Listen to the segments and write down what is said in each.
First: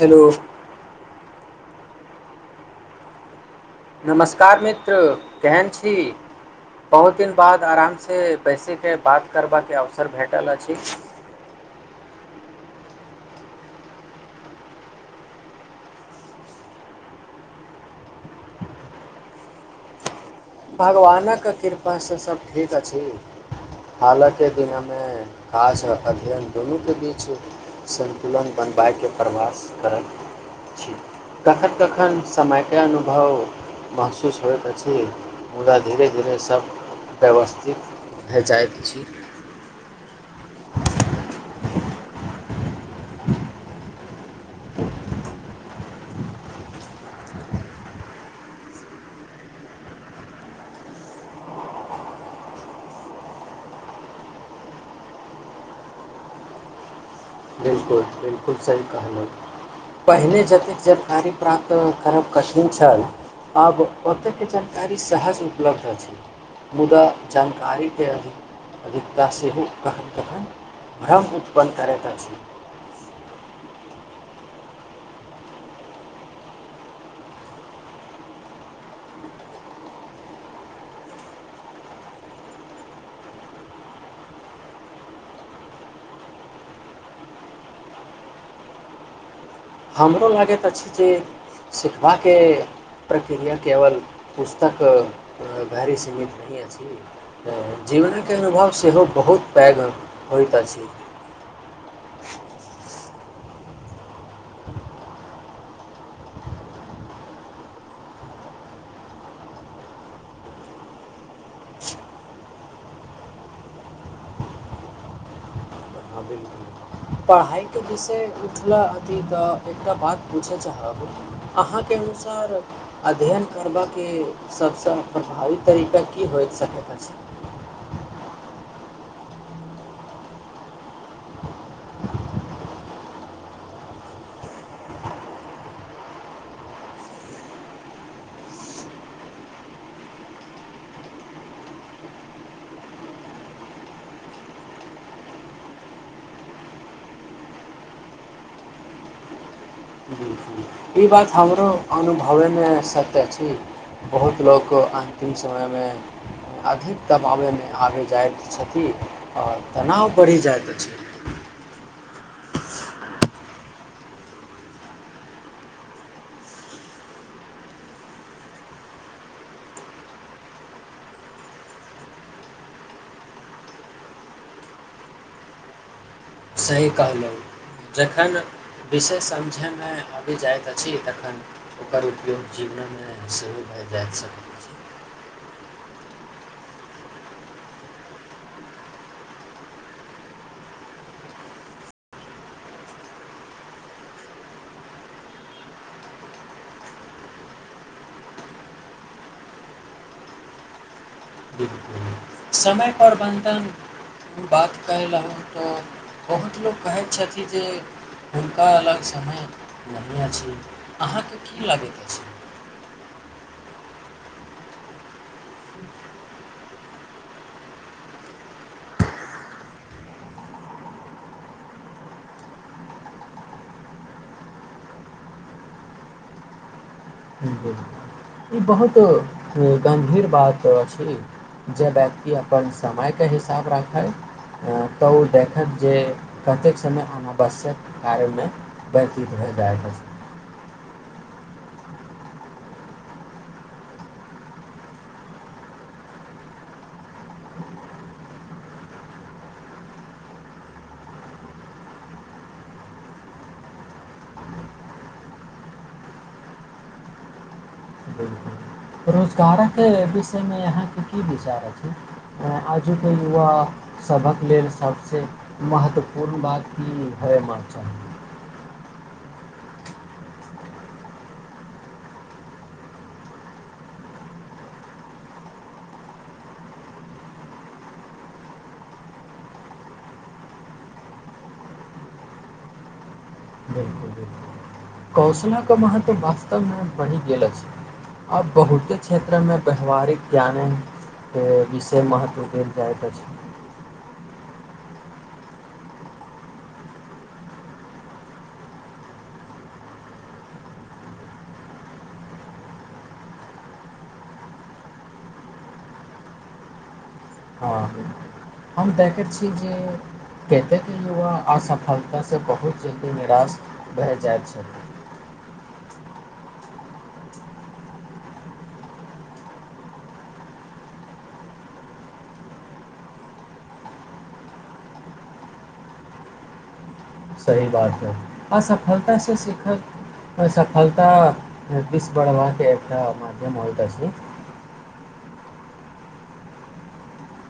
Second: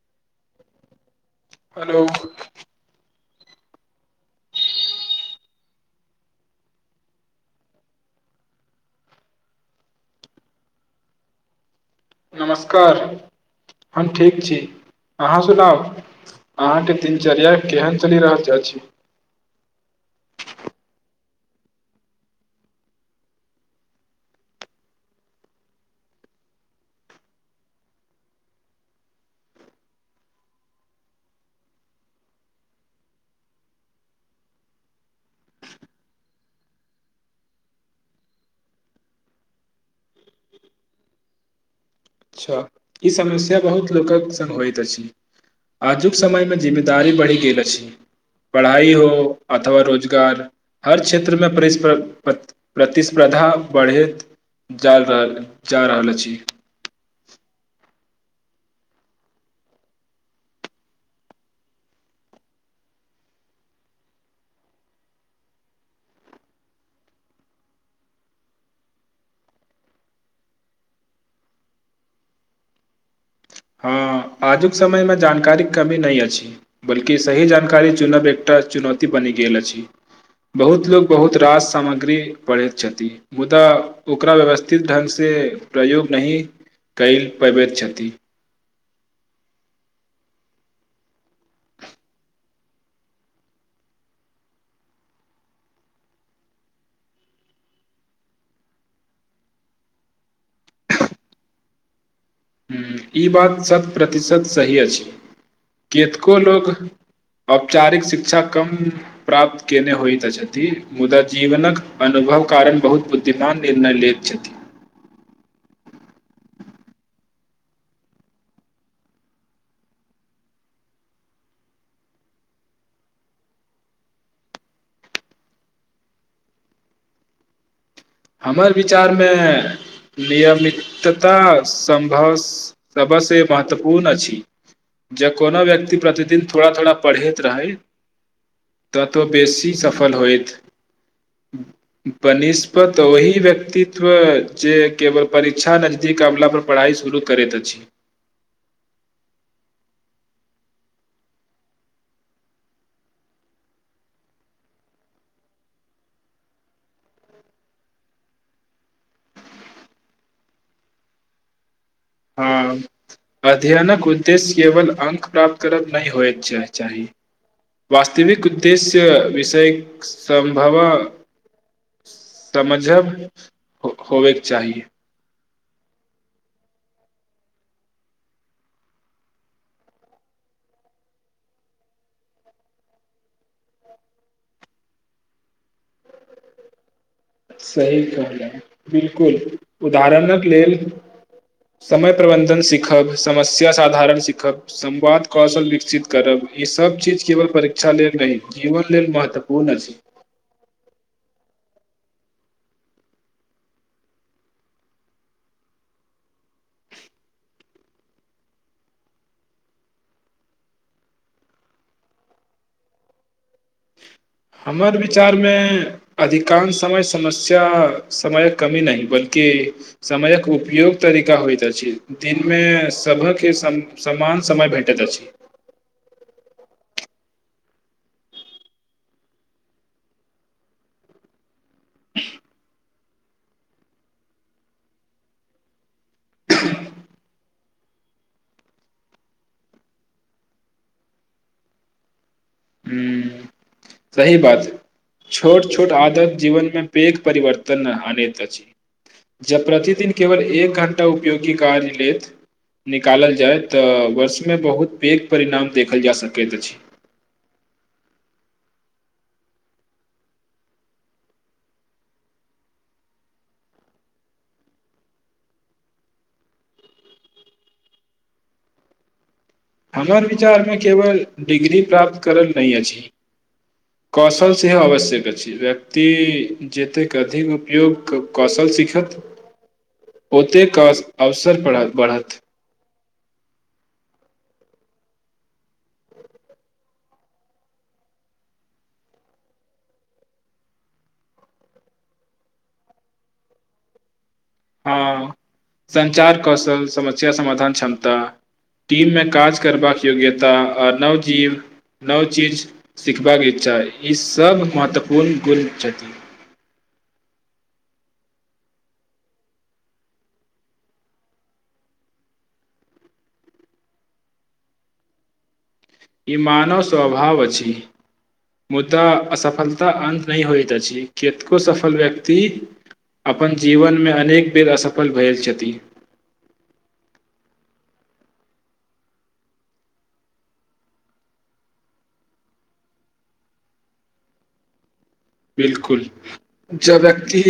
Hello hello नमस्कार मित्र केहन छी बहुत दिन बाद आरामसँ बैसयके बात करबाक अवसर भेटल अछि नमस्कार हम ठीक छी अहाँ सुनाउ अहाँके दिनचर्या केहन चलि रहल अछि भगवानक कृपासँ सभ ठीक अछि हालके दिनमे काज आ अध्ययन दुनूके बीच सन्तुलन बनबइके प्रवास करैत छी कखन कखन समयके अनुभव महसूस होइत अछि मुदा धीरे धीरे सभ व्यवस्थित भए जाइत अछि अच्छा ई समस्या बहुत लोकक सङ्ग होइत अछि आजुक समयमे जिम्मेदारी बढ़ि गेल अछि पढ़ाइ हो अथवा रोजगार हर क्षेत्रमे परिस्प प्र प्रतिस्पर्धा बढ़ैत जा रहल जा रहल अछि बिलकुल बिलकुल सही कहलहुँ पहिने जतेक जानकारी प्राप्त करब कठिन छल आब ओतेक जानकारी सहज उपलब्ध अछि मुदा जानकारीके अधिकता सेहो कखन कखन भ्रम उत्पन्न करैत अछि हँ आजुक समयमे जानकारीके कमी नहि अछि बल्कि सही जानकारी चुनब एकटा चुनौती बनि गेल अछि बहुत लोक बहुत रास सामग्री पढ़ैत छथि मुदा ओकरा व्यवस्थित ढङ्गसँ प्रयोग नहि क पबैत छथि हमरो लागैत अछि जे सिखबाक प्रक्रिया केवल पुस्तक गैरी सीमित नहि अछि जीवनके अनुभव सेहो बहुत पैघ होइत अछि हुँ ई बात शत प्रतिशत सही अछि कतको लोको औपचारिक शिक्षा कम प्राप्त कने होइत छथि मुदा जीवनक अनुभव कारण बहुत बुद्धिमान निर्णय लैत छथिन हँ बिलकुल पढ़ाइके विषय उठला अथी तऽ एकटा बात पूछय चाहब अहाँके अनुसार अध्ययन करबाकके सभसँ प्रभावी तरीका की होय सकैत अछि हमरा विचारमे नियमितता सम्भव सभसँ महत्वपूर्ण अछि जँ कोनो व्यक्ति प्रतिदिन थोड़ा थोड़ा पढ़ैत रहथि तऽ तऽ बेसी सफल होथि बनि तऽ ओहिी व्यक्तित्व जे केवल परीक्षा नजदीक अला पर पढ़ाइ शुरू करैत अछि बिलकुल ई बात हमरो अनुभवयमे सत्य अछि बहुत लोक अन्तिम समयमे अधिक दबाबयमे आबि जाइत छथि आओर तनाव बढ़ि जाइत अछि हँ अध्ययनक उद्देश्य केवल अंक प्राप्त करब नहि होए चाही वास्तविक उद्देश्य विषय सम्भव समझव हो होवएके चाही सही कहलहुँ जखन विषय समझयमे आबि जाइत अछि तखन ओकर उपयोग जीवनमे सेहो भए जा सकै छी सही कहलहुँ बिलकुल उदाहरणक लेल समय प्रबन्धन सीखब समस्या साधारण सीखब संवाद कौशल विकसित करब ईसभ चीज केवल परीक्षा लेल नहि जीवन लेल महत्वपूर्ण अछि बिलकुल समय प्रबन्धन बात कयलहुँ तऽ बहुत लोक कहैत छथिन जे हुनका अलग समय नहिए अछि अहाँके की लागैत अछि हमर विचारमे अधिकांश समय समस्या समयक कमी नहि बल्कि समयक उपयोग तरीका होइत अछि दिनमे सभकके सम समान समय भेटैत अछि ई बहुत गम्भीर बात अछि जे व्यक्ति अपन समय के हिसाब राखै तऽ ओ देखत जे कतेक समय अनावश्यक कार्यमे व्यतीत भए जाइत ह हम्म, सही बात छोट छोट आदत जीवनमे पैघ परिवर्तन आनैत अछि जब प्रतिदिन केवल एक घं्टा उपयोगी कार्य ले निकालल जाय तऽ वर्षमे बहुत पैघ परिणाम देखल जा सकैत अछि रोजगारके विषयमे यहाँके की विचार अछि आजुक युवा सभक लेल सबसँ महत्वपूर्ण बात की होइ हम चाही हमर विचारमे केवल डिग्री प्राप्त करल नहि अछि कौशल सेहो आवश्यक अछि व्यक्ति जतेक अधिक उपयोग कौशल सीखत ओतेक क अवसर बढ़त बिलकुल बिलकुल कौशलाके महत्व वास्तवमे बनि गेल अछि आब बहुते क्षेत्रमे व्यावहारिक ज्ञानेके विषय महत्व देल जाइत अछि हँ संचार कौशल समस्या समाधान क्षमता टीममे काज करबाक योग्यता आ नव जीव नव चीज सिखबाक इच्छा ई सब महत्वपूर्ण गुण छथि हँ हम देखैत छी जे कतेकके युवा असफलतासँ बहुत जल्दी निराश भए जाइत छलै ई मानव स्वभाव अछि मुदा असफलता अन्त नहि होइत अछि कतको सफल व्यक्ति अपन जीवनमे अनेक बेर असफल भेल छथि सही बात हइ असफलतासँ सीखत सफलता दस बढ़बाक एकटा माध्यम होइतइत अछि अछि बिलकुल जब व्यक्ति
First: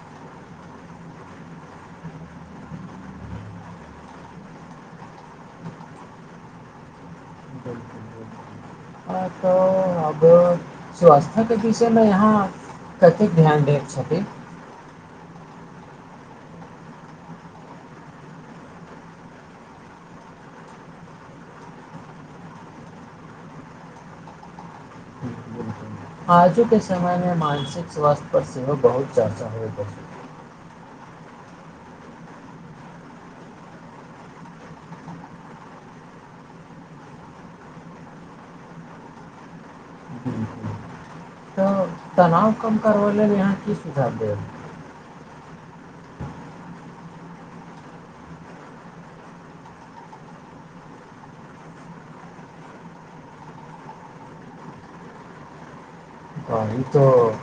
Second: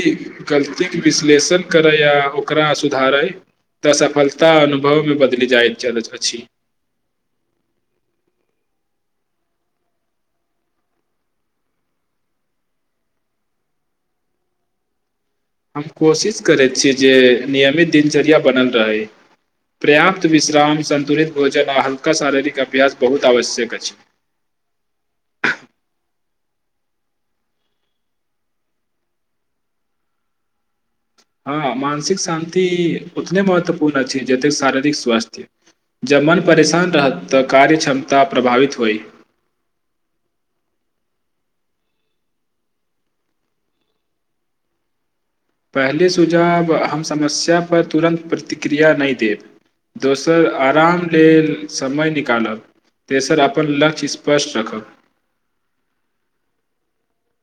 गलतीके विश्लेषण करय आ ओकरा सुधारय तऽ सफलता अनुभवमे बदलि जाइत अछि बिलकुल बिलकुल तऽ अब स्वास्थ्यके विषयमे यहाँ कतेक ध्यान दैके छथि हम कोशिश करैत छी जे नियमित दिनचर्या बनल रहै पर्याप्त विश्राम संन्तुलित भोजन आ हल्का शारीरिक अभ्यास बहुत आवश्यक अछि आजु के समय मे मानसिक स्वास्थ्य पर सेहो बहुत चर्चा होइत अछि हँ मानसिक शान्ति उतने महत्वपूर्ण अछि जतेक शारीरिक स्वास्थ्य जब मन परेशान रहत तऽ कार्य क्षमता प्रभावित होइ बिल्कुल। तऽ तनाव कम करबै लेल अहाँ की सुझाव देब पहिले सुझाव हम समस्या पर तुरन्त प्रतिक्रिया नहि देब दोसर आराम लेल समय निकालब तेसर अपन लक्ष्य स्पष्ट रखब तऽ ई तऽ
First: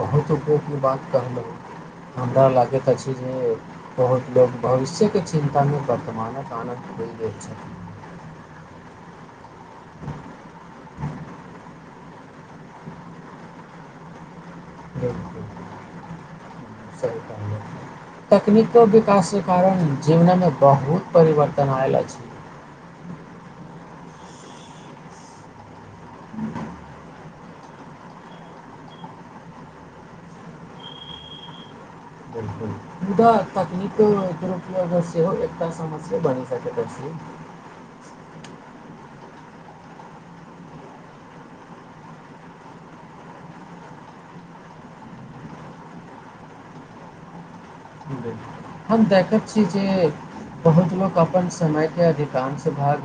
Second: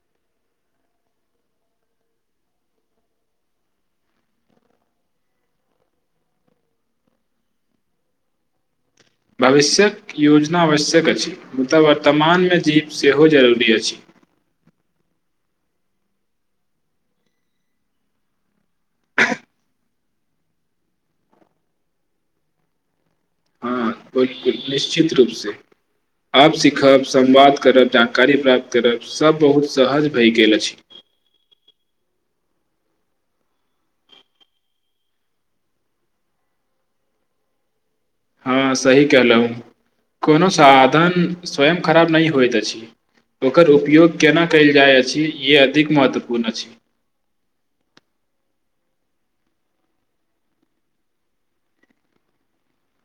बहुत उपयोगमे बात कहलहुँ हमरा लागैत अछि जे बहुत लोक भविष्यके चिन्तामे वर्तमानक आनन्द बिल दै छथि भविष्यक योजना आवश्यक अछि मुदा वर्तमानमे जीव सेहो जरूरी अछि बिलकुल तकनीको विकासके कारण जीवनमे बहुत परिवर्तन आयल अछि हँ बिलकुल निश्चित रूपसँ आब सिखब संवाद करब जानकारी प्राप्त करब सभ बहुत सहज भए गेल अछि बिल्कुल मुदा तकनीक दुरुपयोग सेहो एकटा समस्या बनि सकैत अछि ह सही कहलहु कोनो साधन स्वयं खराब नहि होइत अछि ओकर उपयोग केना कयल जाइत अछि य अधिक महत्वपूर्ण अछि बिल्कुल हम देखैत छी जे बहुत लोक अपन समयके अधिकांश भाग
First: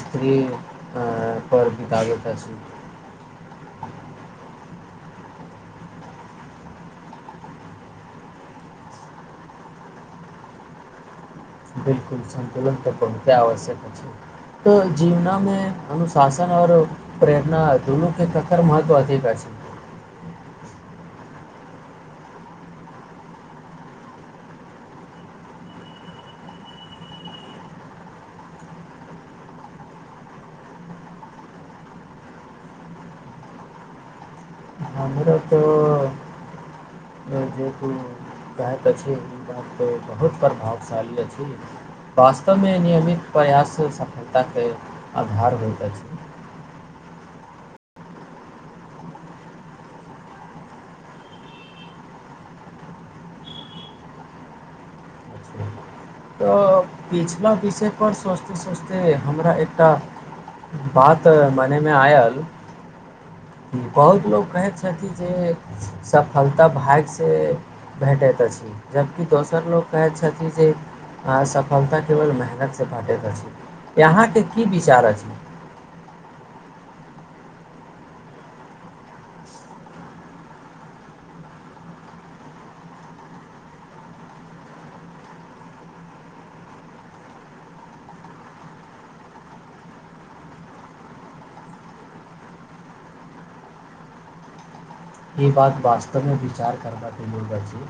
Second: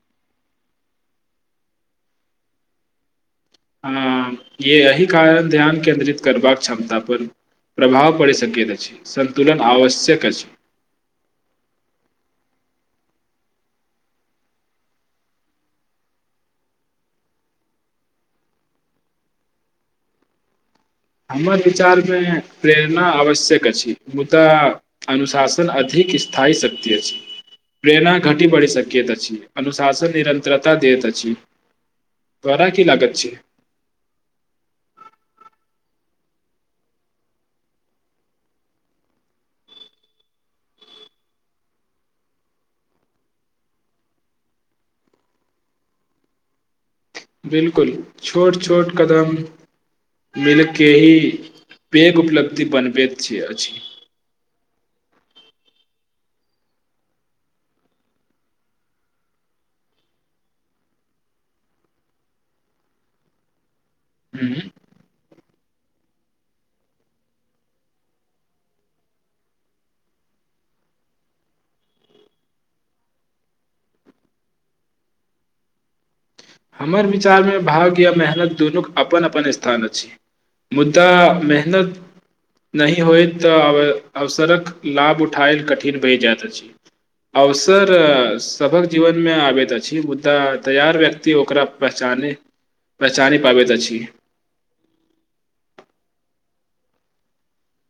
स्त्री परर बितबैत अछि आ य एहिह कारण ध्यान केन्द्रित करबाक क्षमता पर प्रभाव पड़ सकैत अछि सन्तुलन आवश्यक अछि बिलकुल संन्तुलन तऽ पूणते आवश्यक अछि तऽ जीवनामे अनुशासन और प्रेरणा दुनू के ककरकर महत्व अधिक अछि हमर विचारमे प्रेरणा आवश्यक अछि मुदा अनुशासन अधिक स्थायी शक्ति अछि प्रेरणा घटि बढ़ि सकैत अछि अनुशासन निरन्तरता दैत अछि तोराा की लागत छै हमरा तऽ जे तू बहुत प्रभावशाली अछि वास्तवमे नियमित प्रयास सफलताके आधार होइत अछि बिलकुल छोट छोट कदम मिलके ही पैघ उपलब्धि बनबैत छै अछि पिछिला विषयपर सोचिते सोचिते हमरा एकटा बात मनेमे आयल बहुत लोकोग हम्म, कहै छथिन जे सफलता भाग्यसँ भेटैत अछि जबकि दोसर लोक कहैत छथि जे सफलता केवल मेहनतसँ भेटैत अछि यहाँके की विचार अछि हमर विचारमे भाग्य या मेहनत दुनूक अपन अपन स्थान अछि मुद्दा मेहनत नहि होइत तऽ अवसरक लाभ उठायल कठिन बहि जाइत अछि अवसर सभक जीवनमे आबैत अछि मुद्दा तैयार व्यक्ति ओकरा पहचाने पहचानी पाबैत अछि ई बात वास्तवमे विचार करबाकके लेलग अछि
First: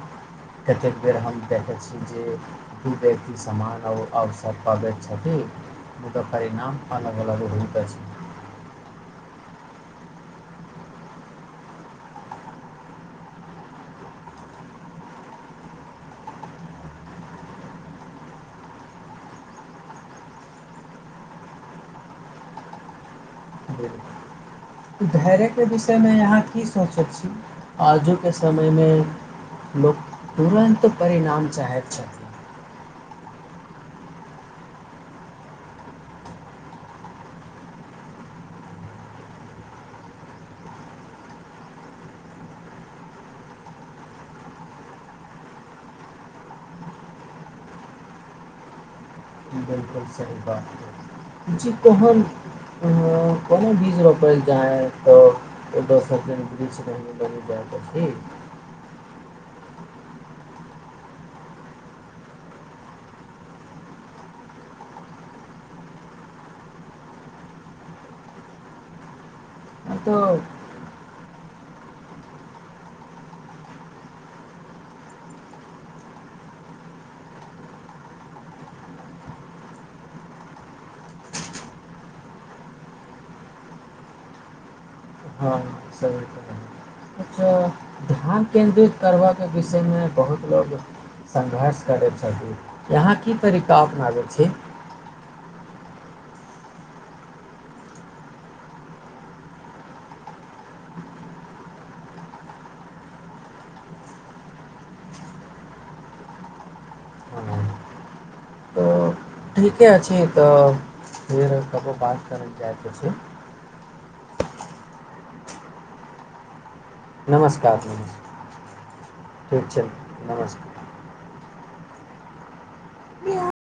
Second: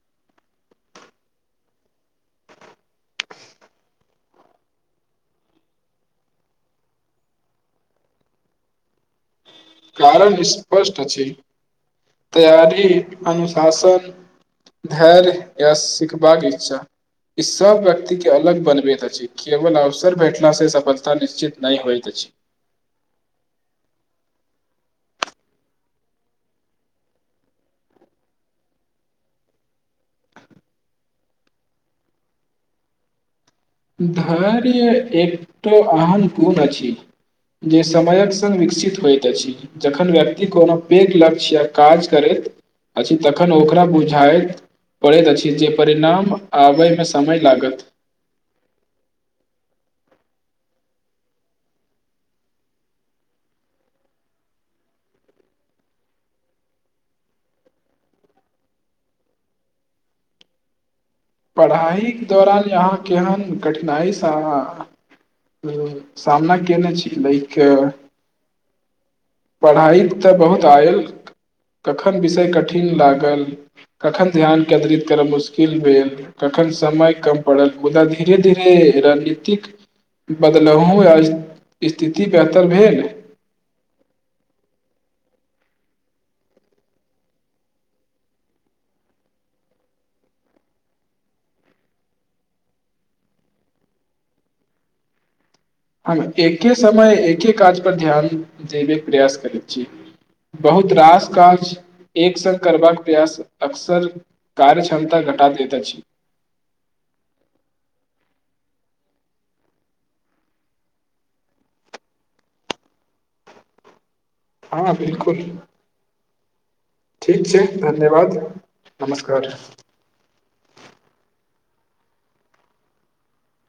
कतेक बेर हम देखैत छी जे दू व्यक्ति समान आओर अवसर पाबैत छथिन मुदादा परिणाम अलग अलग होइत अछि कारण स्पष्ट अछि तैयारी अनुशासन धैर्य य सिखबाक इच्छा ई सब व्यक्ति के अलग बनबैत अछि केवल अवसर भेटला से सफलता निश्चित नहि होइत अछि बिल्कुल। धैर्यके विषयमे अहाँ की सोचैत छी आजुके समयमे लोक तुरन्त परिणाम चाहैत छथिन धैर्य एकटाो अहम कोण अछि जे समयक सङ्ग विकसित होइत अछि जखन व्यक्ति कोनो पैघ लक्ष्य या काज करैत अछि तखन ओकरा बुझाइत पड़ैत अछि जे परिणाम आबयमे समय लागत कहन कोनो बीज रोपैल जाय तऽ ओ द सेड ब ल जायके छै पढ़ाइ के दौरान यहाँ केहन कठिनाइसँ सामना केने छी लाक पढ़ाइ तऽ बहुत आयल कखन विषय कठिन लागल कखन ध्यान केन्द्रित करय मुश्किल भेल कखन समय कम पड़ल मुदा धीरे धीरे रणनीतिक बदलाहो आ स्थिति बेहतर भेल हँ सही कहलियै अच्छा ध्यान केन्द्रित करबऽके विषयमे बहुत लोको संघर्ष करै छथिन यहाँ की तरीका अपनाबै छी हम एके समय एके काज पर ध्यान देबेके प्रयास करैत छी बहुत रास काज एक सङग करबाक प्रयास अक्सर कार्य क्षमता घटा देैत अछि हाँ, ठीके छै तऽ फेर कबो बात करैल जायके छै हँ बिलकुल ठीक छै नमस्कार नमस्कार धन्यवाद नमस्कार ठीक छै नमस्कार